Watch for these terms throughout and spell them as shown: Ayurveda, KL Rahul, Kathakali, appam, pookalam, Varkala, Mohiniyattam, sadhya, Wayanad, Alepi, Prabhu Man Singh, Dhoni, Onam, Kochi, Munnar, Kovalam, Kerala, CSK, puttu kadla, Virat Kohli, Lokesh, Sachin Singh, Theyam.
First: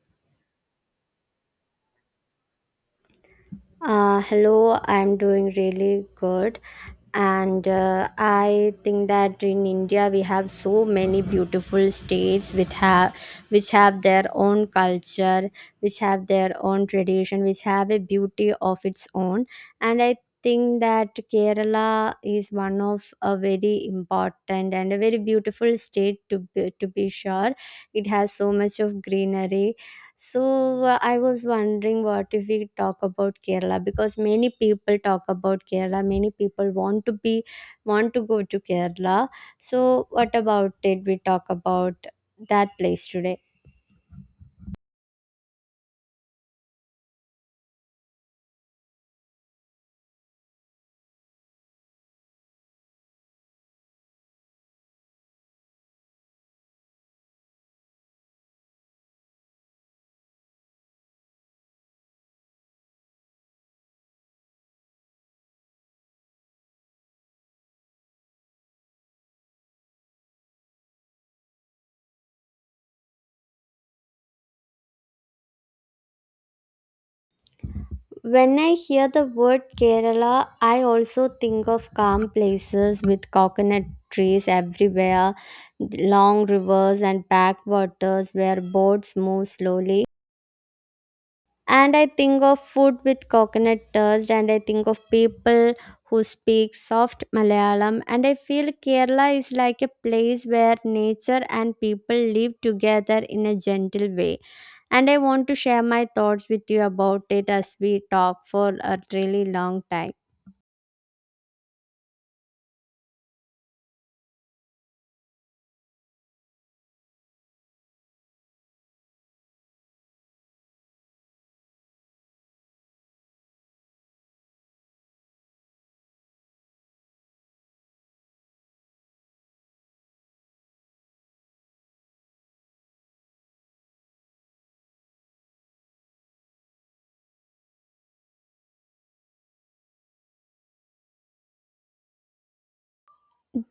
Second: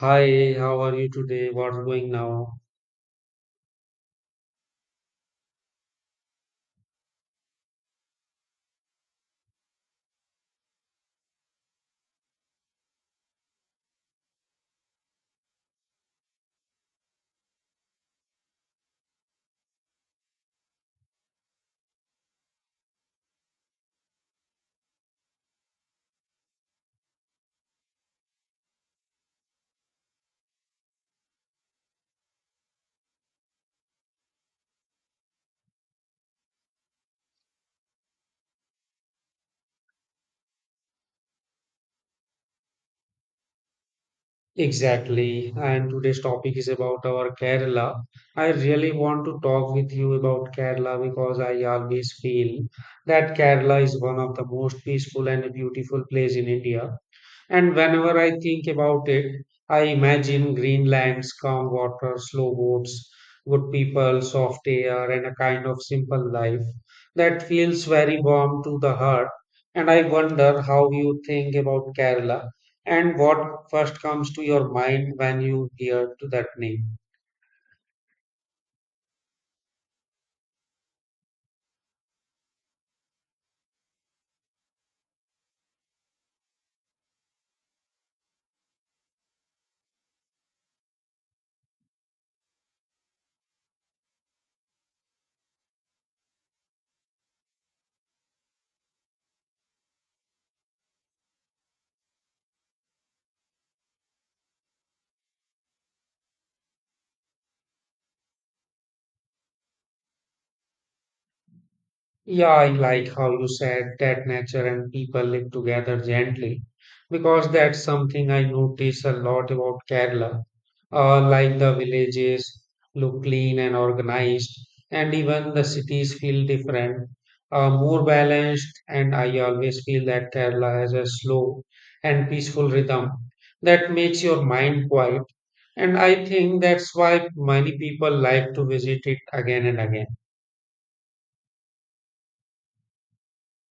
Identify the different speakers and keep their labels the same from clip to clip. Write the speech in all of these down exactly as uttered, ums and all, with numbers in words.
Speaker 1: Hi, how are you today? What's going now?
Speaker 2: Uh, hello, I'm doing really good. And uh, I think that in India we have so many beautiful states which have which have their own culture, which have their own tradition, which have a beauty of its own. And I think that Kerala is one of a very important and a very beautiful state to be, to be sure. It has so much of greenery, so uh, I was wondering, what if we talk about Kerala, because many people talk about Kerala, many people want to be want to go to Kerala. So what about it? We talk about that place today.
Speaker 1: Exactly. And today's topic is about our Kerala. I really want to talk with you about Kerala because I always feel that Kerala is one of the most peaceful and beautiful place in India. And whenever I think about it, I imagine green lands, calm water, slow boats, good people, soft air, and a kind of simple life that feels very warm to the heart. And I wonder how you think about Kerala and what first comes to your mind when you hear to that name.
Speaker 2: When I hear the word Kerala, I also think of calm places with coconut trees everywhere, long rivers and backwaters where boats move slowly, and I think of food with coconut dust, and I think of people who speak soft Malayalam, and I feel Kerala is like a place where nature and people live together in a gentle way, and I want to share my thoughts with you about it as we talk for a really long time.
Speaker 1: Yeah, I like how you said that nature and people live together gently because that's something I notice a lot about Kerala. Uh, like the villages look clean and organized, and even the cities feel different, uh, more balanced. And I always feel that Kerala has a slow and peaceful rhythm that makes your mind quiet. And I think that's why many people like to visit it again and again.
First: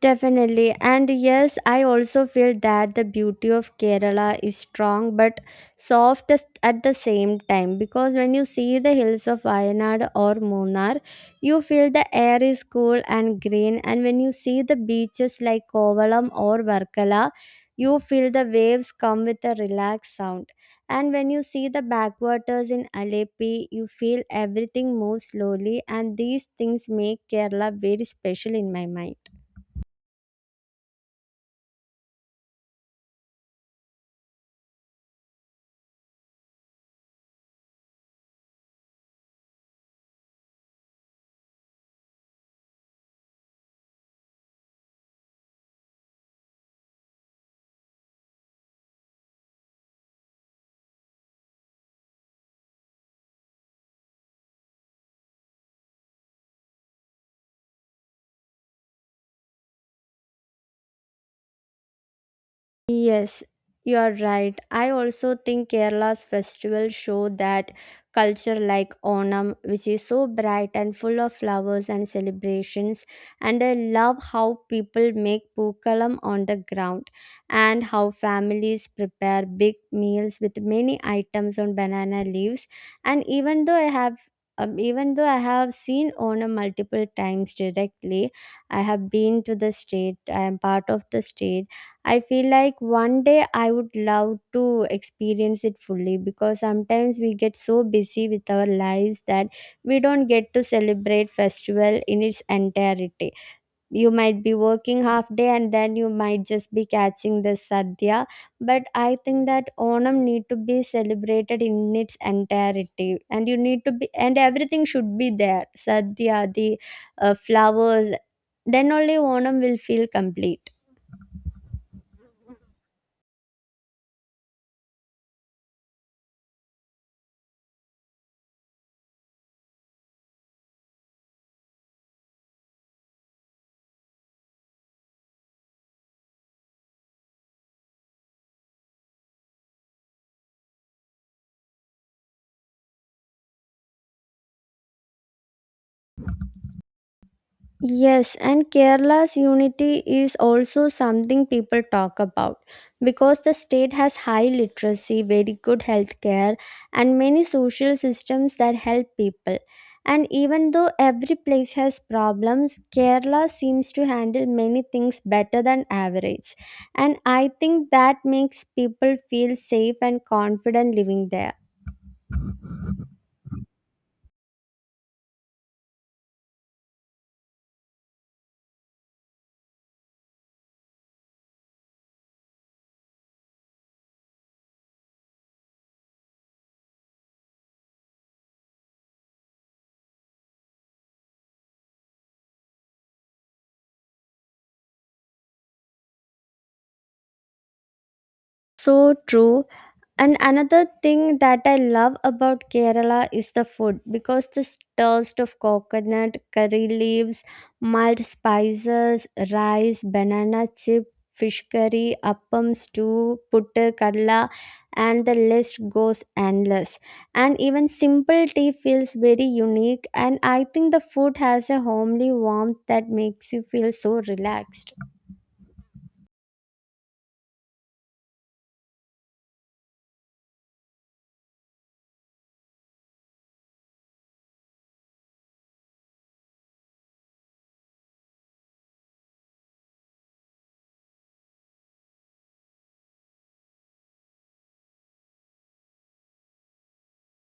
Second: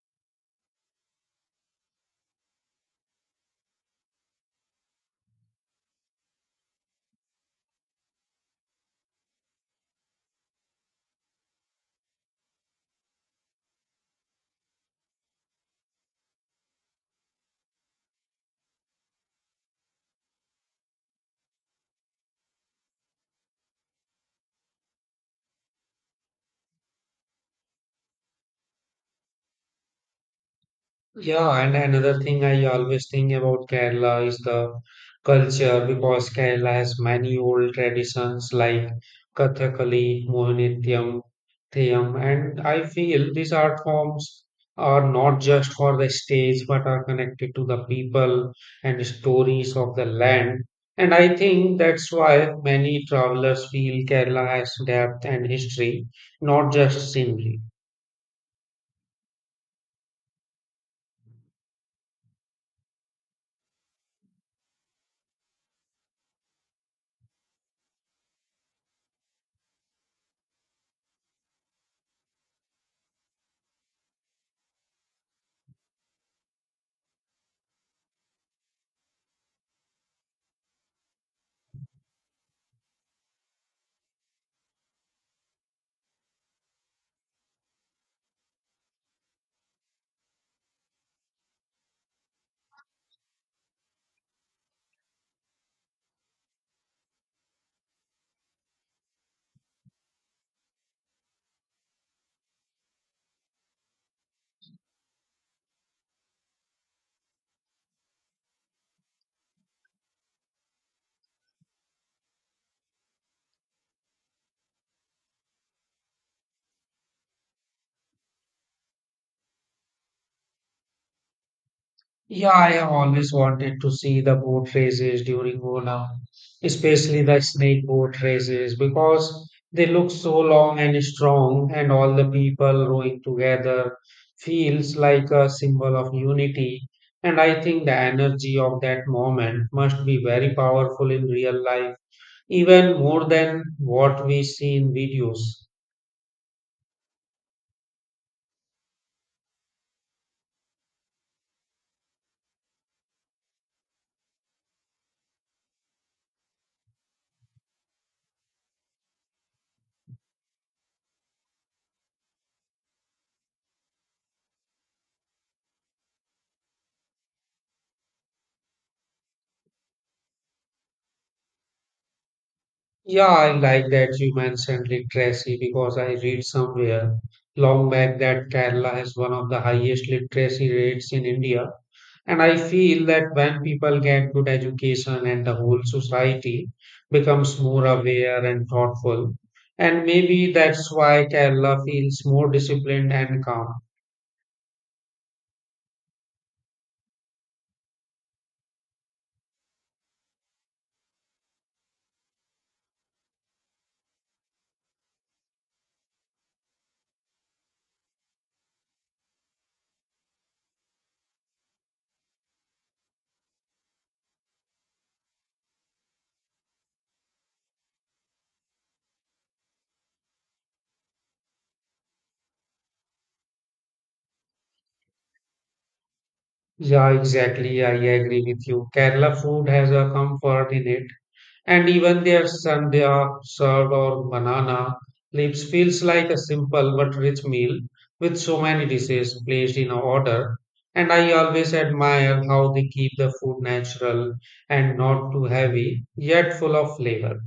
Speaker 2: Definitely. And yes, I also feel that the beauty of Kerala is strong but soft as- at the same time, because when you see the hills of Wayanad or Munnar, you feel the air is cool and green. And when you see the beaches like Kovalam or Varkala, you feel the waves come with a relaxed sound. And when you see the backwaters in Alepi, you feel everything moves slowly, and these things make Kerala very special in my mind.
Speaker 1: Yeah, and another thing I always think about Kerala is the culture because Kerala has many old traditions like Kathakali, Mohiniyattam, Theyam, and I feel these art forms are not just for the stage but are connected to the people and stories of the land. And I think that's why many travelers feel Kerala has depth and history, not just scenery.
Speaker 2: Yes, you are right. I also think Kerala's festivals show that culture, like Onam, which is so bright and full of flowers and celebrations. And I love how people make pookalam on the ground and how families prepare big meals with many items on banana leaves. And even though I have um, even though I have seen Onam multiple times directly, I have been to the state, I am part of the state. I feel like one day I would love to experience it fully, because sometimes we get so busy with our lives that we don't get to celebrate festival in its entirety. You might be working half day and then you might just be catching the sadhya, but I think that Onam need to be celebrated in its entirety, and you need to be, and everything should be there. Sadhya, the uh, flowers, then only Onam will feel complete.
Speaker 1: Yeah, I always wanted to see the boat races during Onam, especially the snake boat races, because they look so long and strong, and all the people rowing together feels like a symbol of unity. And I think the energy of that moment must be very powerful in real life, even more than what we see in videos.
Speaker 2: Yes, and Kerala's unity is also something people talk about, because the state has high literacy, very good healthcare, and many social systems that help people. And even though every place has problems, Kerala seems to handle many things better than average. And I think that makes people feel safe and confident living there.
Speaker 1: Yeah, I like that you mentioned literacy because I read somewhere long back that Kerala has one of the highest literacy rates in India. And I feel that when people get good education and the whole society becomes more aware and thoughtful, and maybe that's why Kerala feels more disciplined and calm.
Speaker 2: So true. And another thing that I love about Kerala is the food, because the taste of coconut, curry leaves, mild spices, rice, banana chip, fish curry, appam stew, puttu kadla, and the list goes endless. And even simple tea feels very unique. And I think the food has a homely warmth that makes you feel so relaxed.
Speaker 1: Yeah, exactly. I agree with you. Kerala food has a comfort in it. And even their sandhya, curd, or banana leaves feels like a simple but rich meal with so many dishes placed in order. And I always admire how they keep the food natural and not too heavy, yet full of flavor.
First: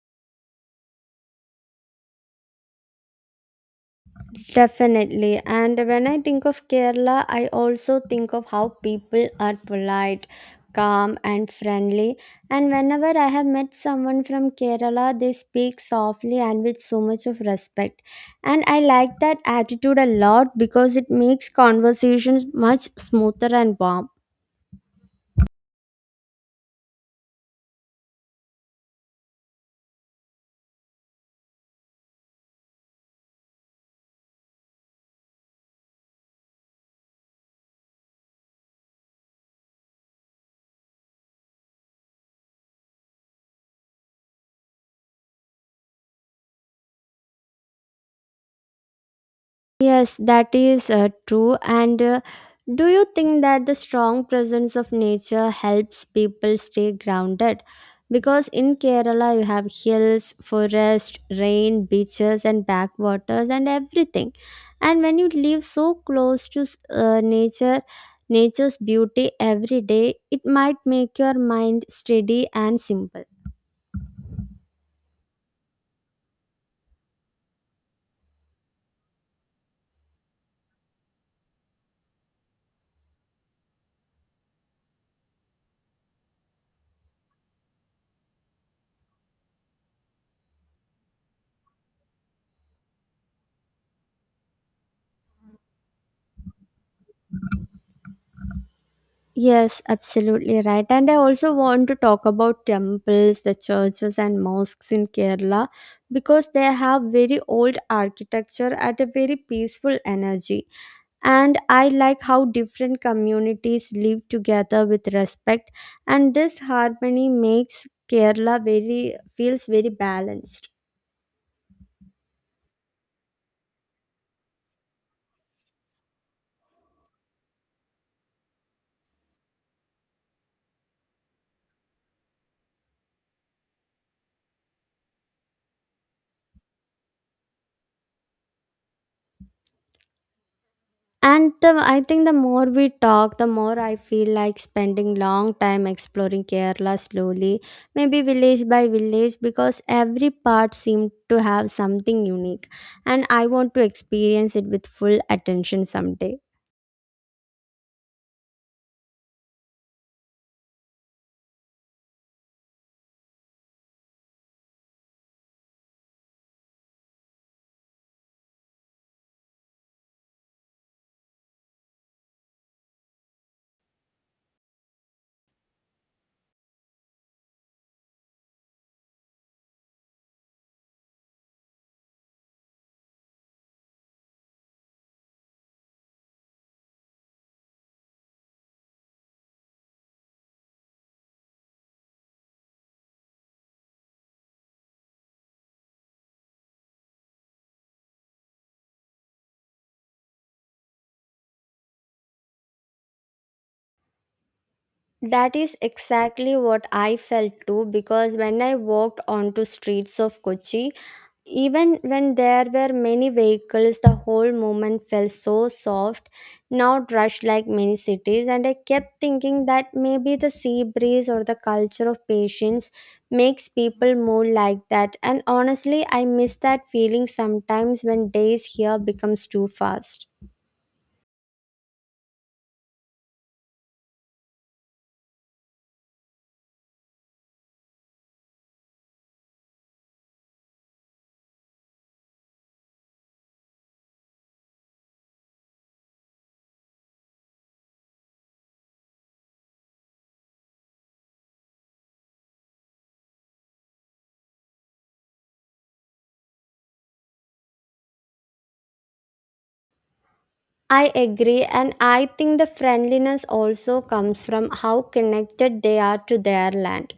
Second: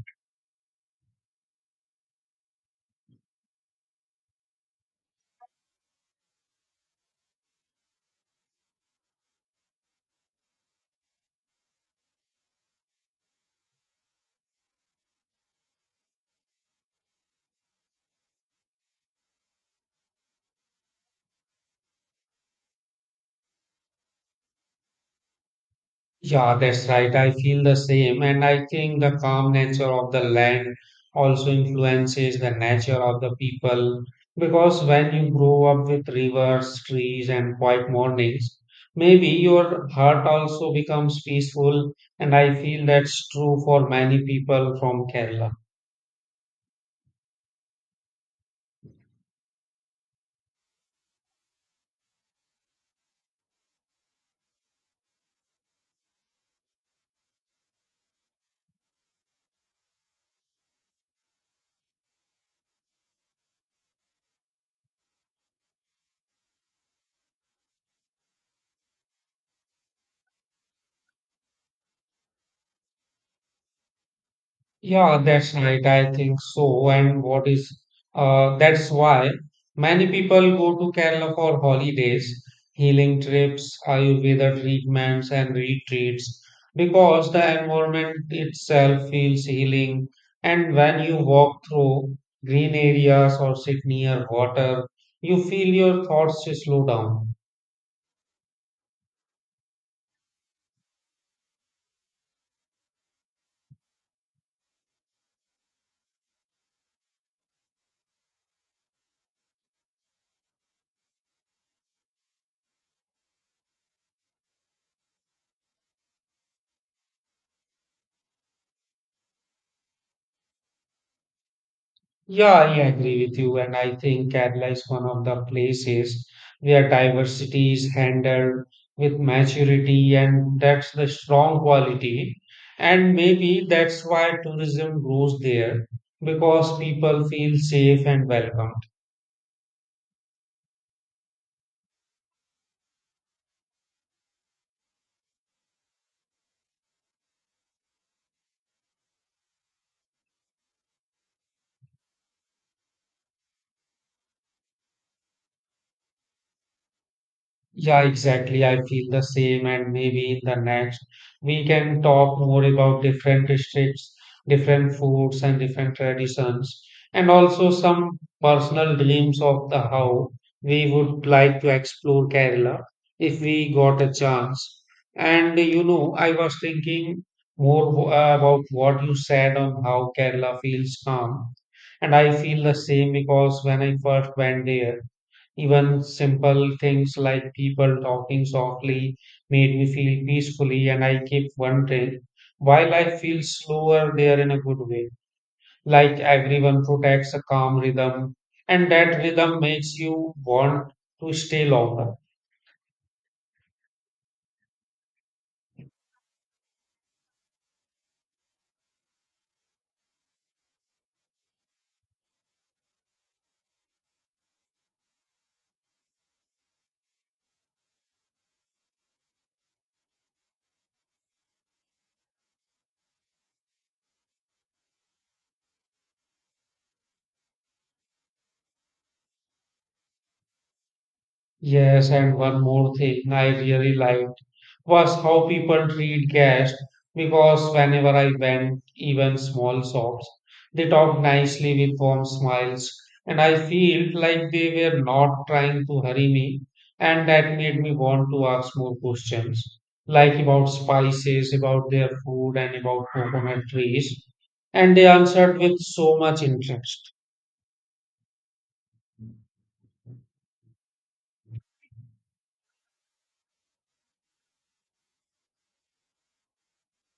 Speaker 2: Definitely. And when I think of Kerala, I also think of how people are polite, calm, and friendly. And whenever I have met someone from Kerala, they speak softly and with so much of respect. And I like that attitude a lot because it makes conversations much smoother and warm.
Speaker 1: Yeah, that's right. I feel the same. And I think the calm nature of the land also influences the nature of the people. Because when you grow up with rivers, trees, and quiet mornings, maybe your heart also becomes peaceful. And I feel that's true for many people from Kerala.
Speaker 2: Yes, that is uh, true. And uh, do you think that the strong presence of nature helps people stay grounded? Because in Kerala, you have hills, forest, rain, beaches, and backwaters, and everything. And when you live so close to uh, nature, nature's beauty every day, it might make your mind steady and simple.
Speaker 1: Yeah, that's right. I think so. And what is uh, that's why many people go to Kerala for holidays, healing trips, Ayurveda treatments, and retreats because the environment itself feels healing. And when you walk through green areas or sit near water, you feel your thoughts slow down.
Speaker 2: Yes, absolutely right. And I also want to talk about temples, the churches, and mosques in Kerala, because they have very old architecture at a very peaceful energy. And I like how different communities live together with respect, and this harmony makes Kerala very feels very balanced.
Speaker 1: Yeah, I agree with you, and I think Kerala is one of the places where diversity is handled with maturity, and that's the strong quality. And maybe that's why tourism grows there because people feel safe and welcome.
Speaker 2: And the, I think the more we talk, the more I feel like spending long time exploring Kerala slowly, maybe village by village, because every part seemed to have something unique, and I want to experience it with full attention someday.
Speaker 1: Yeah, exactly. I feel the same, and maybe in the next we can talk more about different districts, different foods, and different traditions, and also some personal dreams of the how we would like to explore Kerala if we got a chance. And you know, I was thinking more w- uh, about what you said on how Kerala feels calm, and I feel the same because when I first went there. Even simple things like people talking softly made me feel peacefully, and I keep wondering why life feels slower there in a good way. Like everyone protects a calm rhythm, and that rhythm makes you want to stay longer.
Speaker 2: That is exactly what I felt too, because when I walked onto streets of Kochi, even when there were many vehicles, the whole movement felt so soft, not rushed like many cities. And I kept thinking that maybe the sea breeze or the culture of patience makes people move like that. And honestly, I miss that feeling sometimes when days here becomes too fast.
Speaker 1: Yes, and one more thing I really liked was how people treat guests because whenever I went, even small shops, they talked nicely with warm smiles, and I felt like they were not trying to hurry me, and that made me want to ask more questions, like about spices, about their food, and about coconut trees, and they answered with so much interest.
Speaker 2: I agree, and I think the friendliness also comes from how connected they are to their land.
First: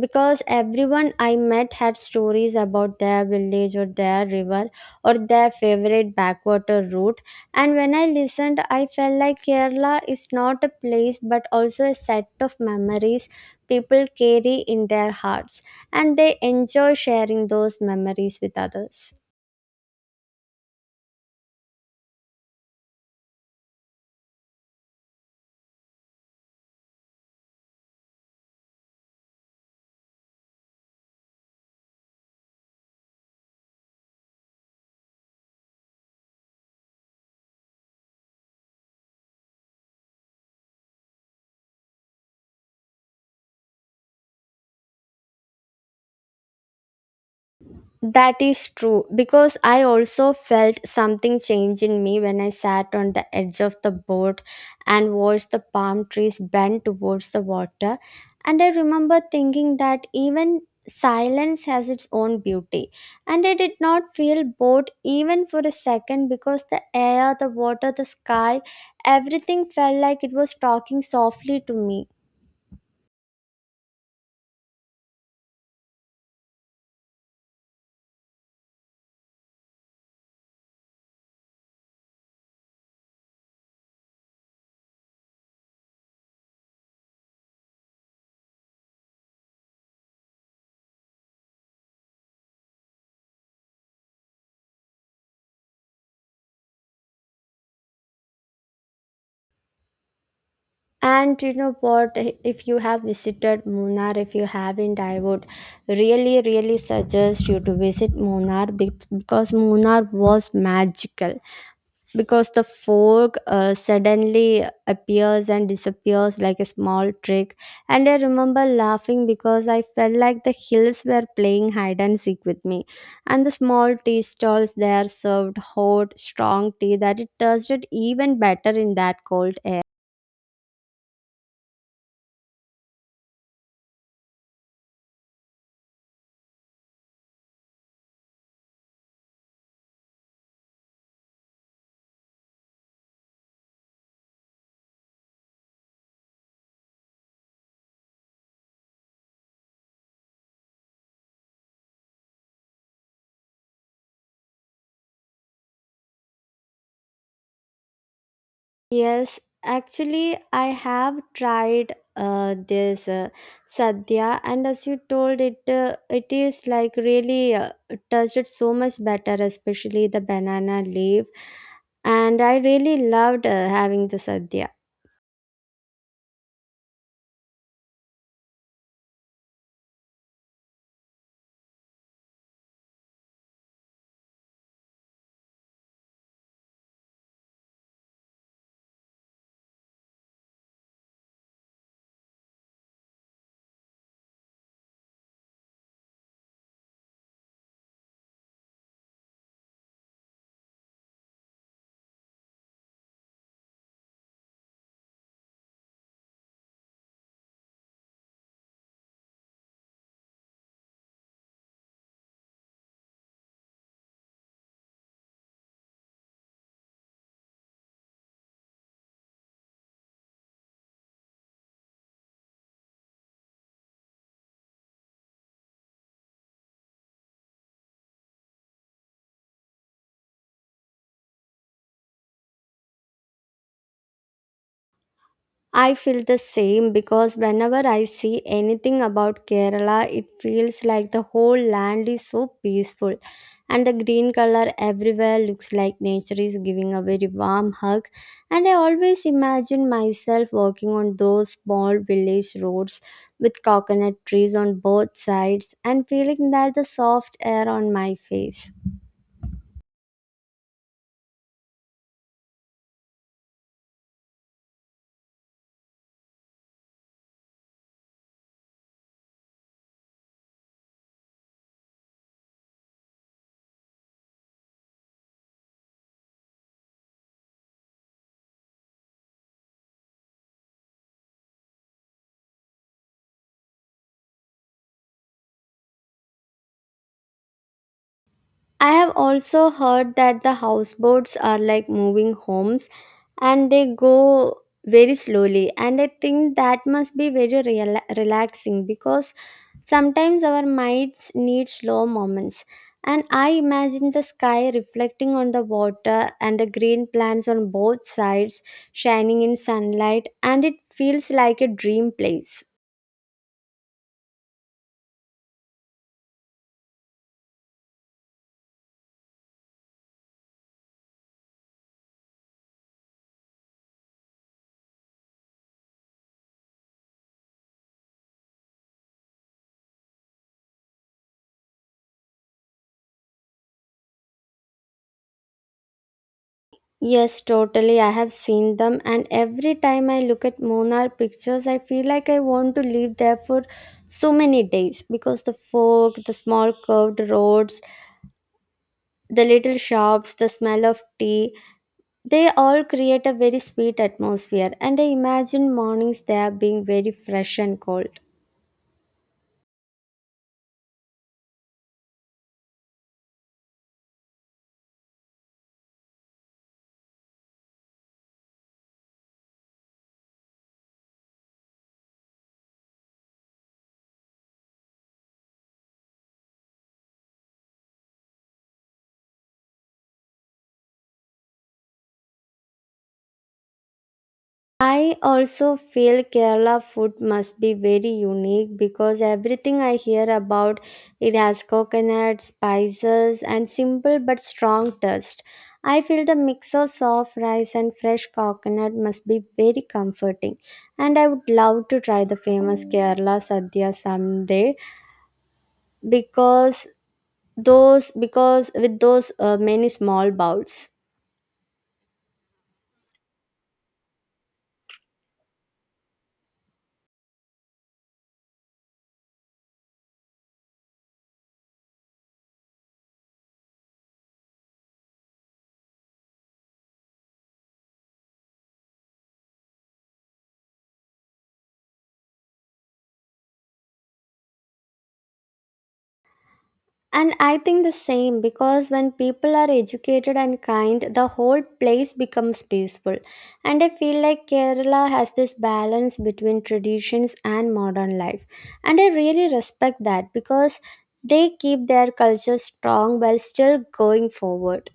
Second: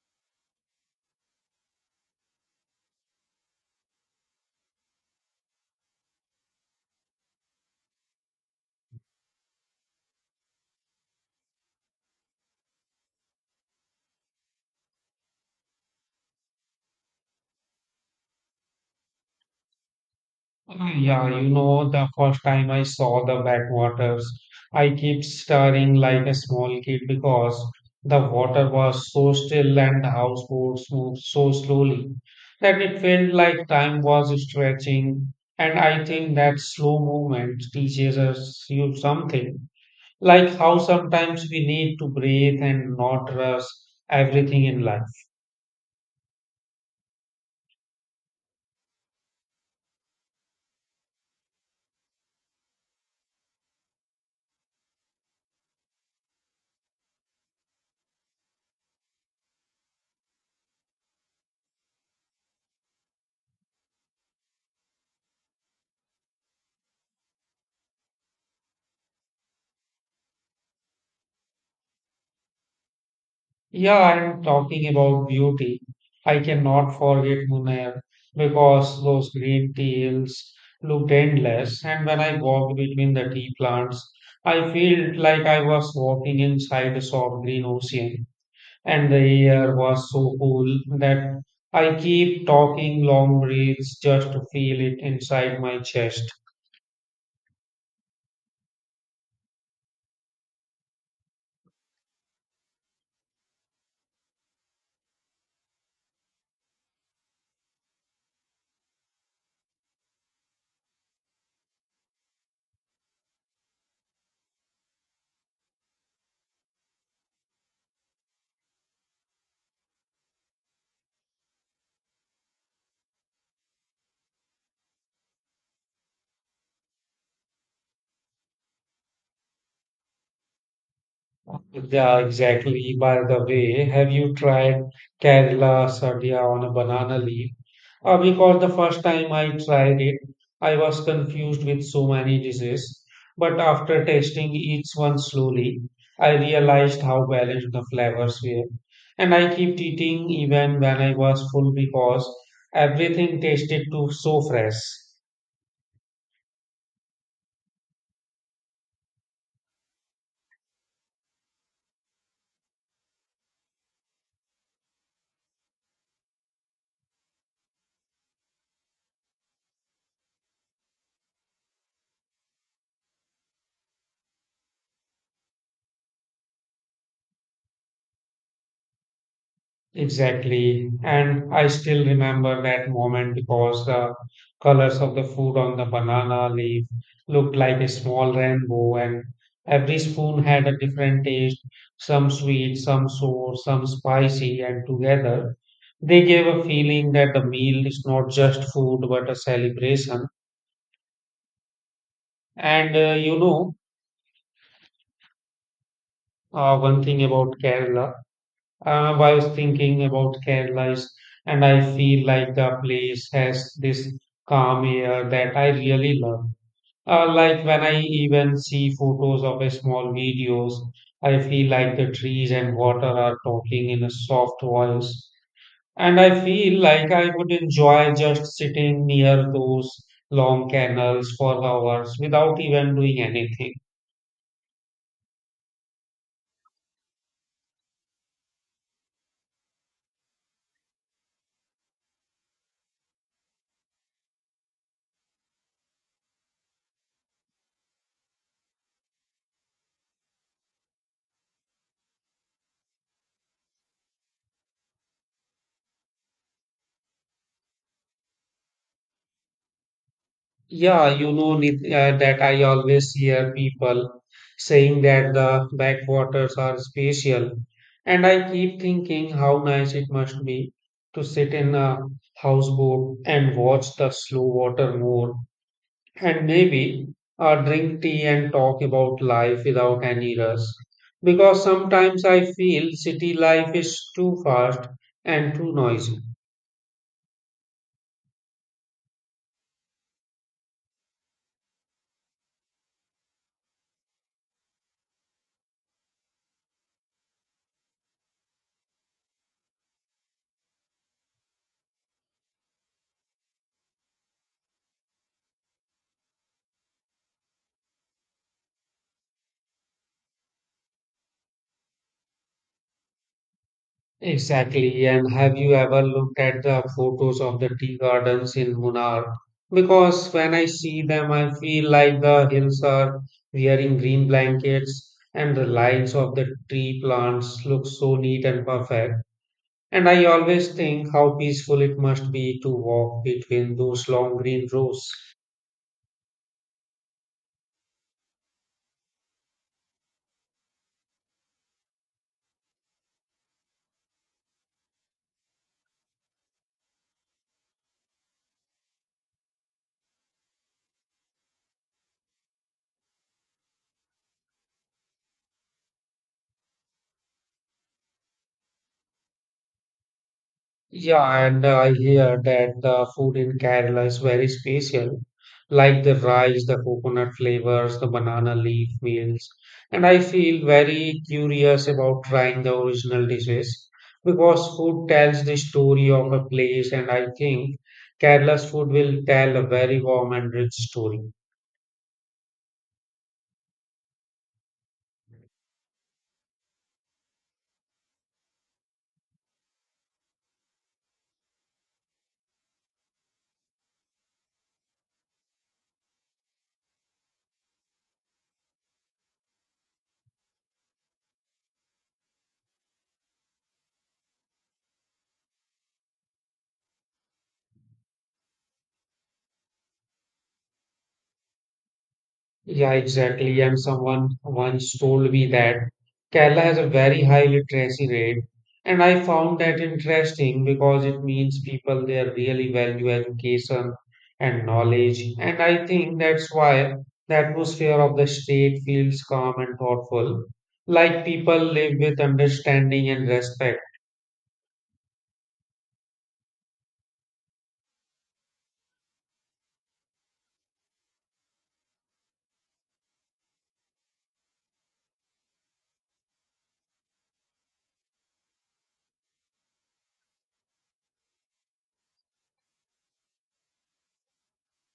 Speaker 2: Because everyone I met had stories about their village or their river or their favorite backwater route. And when I listened, I felt like Kerala is not a place but also a set of memories people carry in their hearts, and they enjoy sharing those memories with others.
Speaker 1: Ah, yeah, you know, the first time I saw the backwaters, I kept staring like a small kid because the water was so still and the houseboats moved so slowly that it felt like time was stretching. And I think that slow movement teaches us you something, like how sometimes we need to breathe and not rush everything in life.
Speaker 2: That is true, because I also felt something change in me when I sat on the edge of the boat and watched the palm trees bend towards the water. And I remember thinking that even silence has its own beauty. And I did not feel bored even for a second, because the air, the water, the sky, everything felt like it was talking softly to me.
Speaker 1: Yeah, I am talking about beauty. I cannot forget Munner because those green teals looked endless, and when I walked between the tea plants, I felt like I was walking inside a soft green ocean, and the air was so cool that I keep talking long breaths just to feel it inside my chest.
Speaker 2: And you know what? If you have visited Munnar, if you haven't, I would really, really suggest you to visit Munnar bec- because Munnar was magical. Because the fog uh, suddenly appears and disappears like a small trick. And I remember laughing because I felt like the hills were playing hide and seek with me. And the small tea stalls there served hot, strong tea that it tasted even better in that cold air.
Speaker 1: Yeah, exactly. By the way, have you tried Kerala sadhya on a banana leaf? Uh, because the first time I tried it, I was confused with so many dishes. But after tasting each one slowly, I realized how balanced the flavors were. And I kept eating even when I was full because everything tasted too so fresh.
Speaker 2: Yes, actually, I have tried uh, this uh, sadhya, and as you told it, uh, it is like really uh, touched it so much better, especially the banana leaf. And I really loved uh, having the sadhya.
Speaker 1: Exactly. And I still remember that moment because the colors of the food on the banana leaf looked like a small rainbow, and every spoon had a different taste, some sweet, some sour, some spicy, and together they gave a feeling that the meal is not just food but a celebration. And uh, you know, uh, One thing about Kerala. Uh, I was thinking about Kerala, is- and I feel like the place has this calm air that I really love. Uh, like when I even see photos of a small videos, I feel like the trees and water are talking in a soft voice. And I feel like I would enjoy just sitting near those long canals for hours without even doing anything.
Speaker 2: I feel the same, because whenever I see anything about Kerala, it feels like the whole land is so peaceful. And the green color everywhere looks like nature is giving a very warm hug. And I always imagine myself walking on those small village roads with coconut trees on both sides and feeling that the soft air on my face.
Speaker 1: Yeah, you know Nit- uh, that I always hear people saying that the backwaters are special, and I keep thinking how nice it must be to sit in a houseboat and watch the slow water more, and maybe uh, drink tea and talk about life without any rush. Because sometimes I feel city life is too fast and too noisy.
Speaker 2: I have also heard that the houseboats are like moving homes and they go very slowly, and I think that must be very rela relaxing, because sometimes our minds need slow moments, and I imagine the sky reflecting on the water and the green plants on both sides shining in sunlight, and it feels like a dream place.
Speaker 1: Exactly. And have you ever looked at the photos of the tea gardens in Munnar? Because when I see them, I feel like the hills are wearing green blankets and the lines of the tree plants look so neat and perfect. And I always think how peaceful it must be to walk between those long green rows.
Speaker 2: Yes, totally. I have seen them, and every time I look at Munnar pictures, I feel like I want to live there for so many days, because the fog, the small curved roads, the little shops, the smell of tea, they all create a very sweet atmosphere. And I imagine mornings there being very fresh and cold.
Speaker 1: Yeah, and uh, I hear that the food in Kerala is very special, like the rice, the coconut flavors, the banana leaf meals. And I feel very curious about trying the original dishes because food tells the story of a place, and I think Kerala's food will tell a very warm and rich story.
Speaker 2: I also feel Kerala food must be very unique, because everything I hear about it has coconut, spices, and simple but strong taste. I feel the mix of soft rice and fresh coconut must be very comforting, and I would love to try the famous Kerala sadhya someday because those because with those uh, many small bowls.
Speaker 1: Yeah, exactly. And someone once told me that Kerala has a very high literacy rate, and I found that interesting because it means people there really value education and knowledge. And I think that's why the atmosphere of the state feels calm and thoughtful, like people live with understanding and respect.
Speaker 2: And I think the same, because when people are educated and kind, the whole place becomes peaceful. And I feel like Kerala has this balance between traditions and modern life. And I really respect that, because they keep their culture strong while still going forward.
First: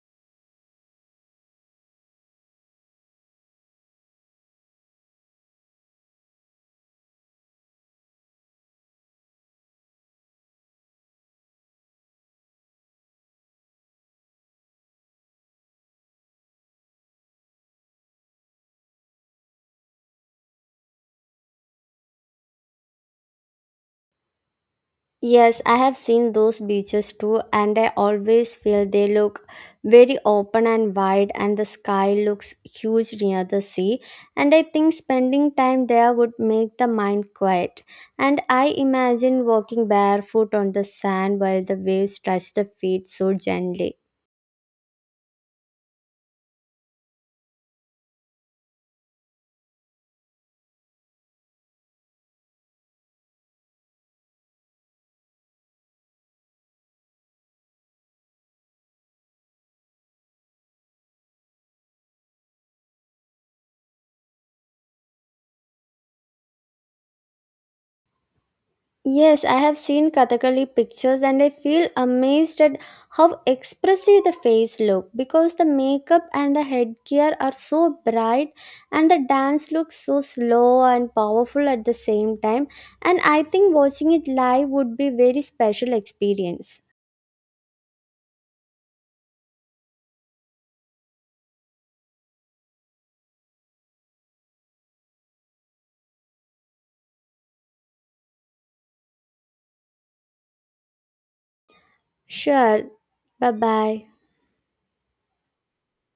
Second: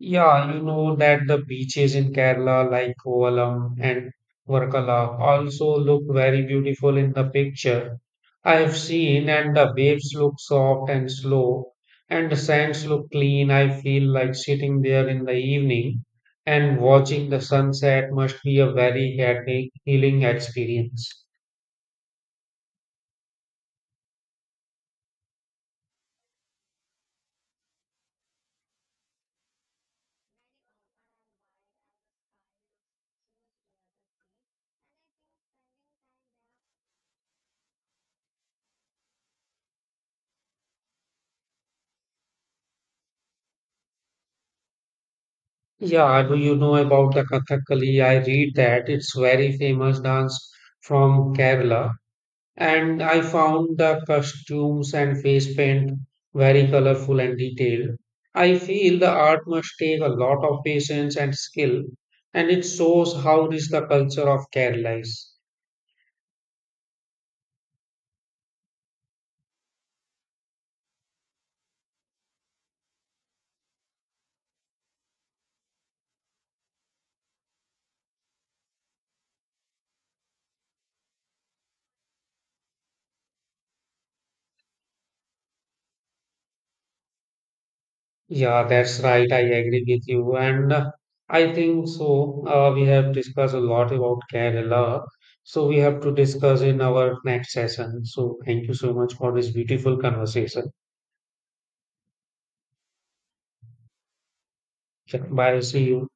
Speaker 1: Yeah, you know that the beaches in Kerala, like Kovalam and Varkala, also look very beautiful in the picture. I have seen, and the waves look soft and slow, and the sands look clean. I feel like sitting there in the evening and watching the sunset must be a very healing healing experience.
Speaker 2: Yes, I have seen those beaches too, and I always feel they look very open and wide, and the sky looks huge near the sea. And I think spending time there would make the mind quiet. And I imagine walking barefoot on the sand while the waves touch the feet so gently.
Speaker 1: Yeah, do you know about the Kathakali? I read that it's very famous dance from Kerala. And I found the costumes and face paint very colorful and detailed. I feel the art must take a lot of patience and skill, and it shows how rich the culture of Kerala is.
Speaker 2: Yes, I have seen Kathakali pictures and I feel amazed at how expressive the face look, because the makeup and the headgear are so bright and the dance looks so slow and powerful at the same time, and I think watching it live would be very special experience.
Speaker 1: Yeah, that's right. I agree with you, and uh, I think so. Uh, we have discussed a lot about Kerala, so we have to discuss in our next session. So, thank you so much for this beautiful conversation.
Speaker 2: Sure. Bye-bye.
Speaker 1: Yeah, bye. See you.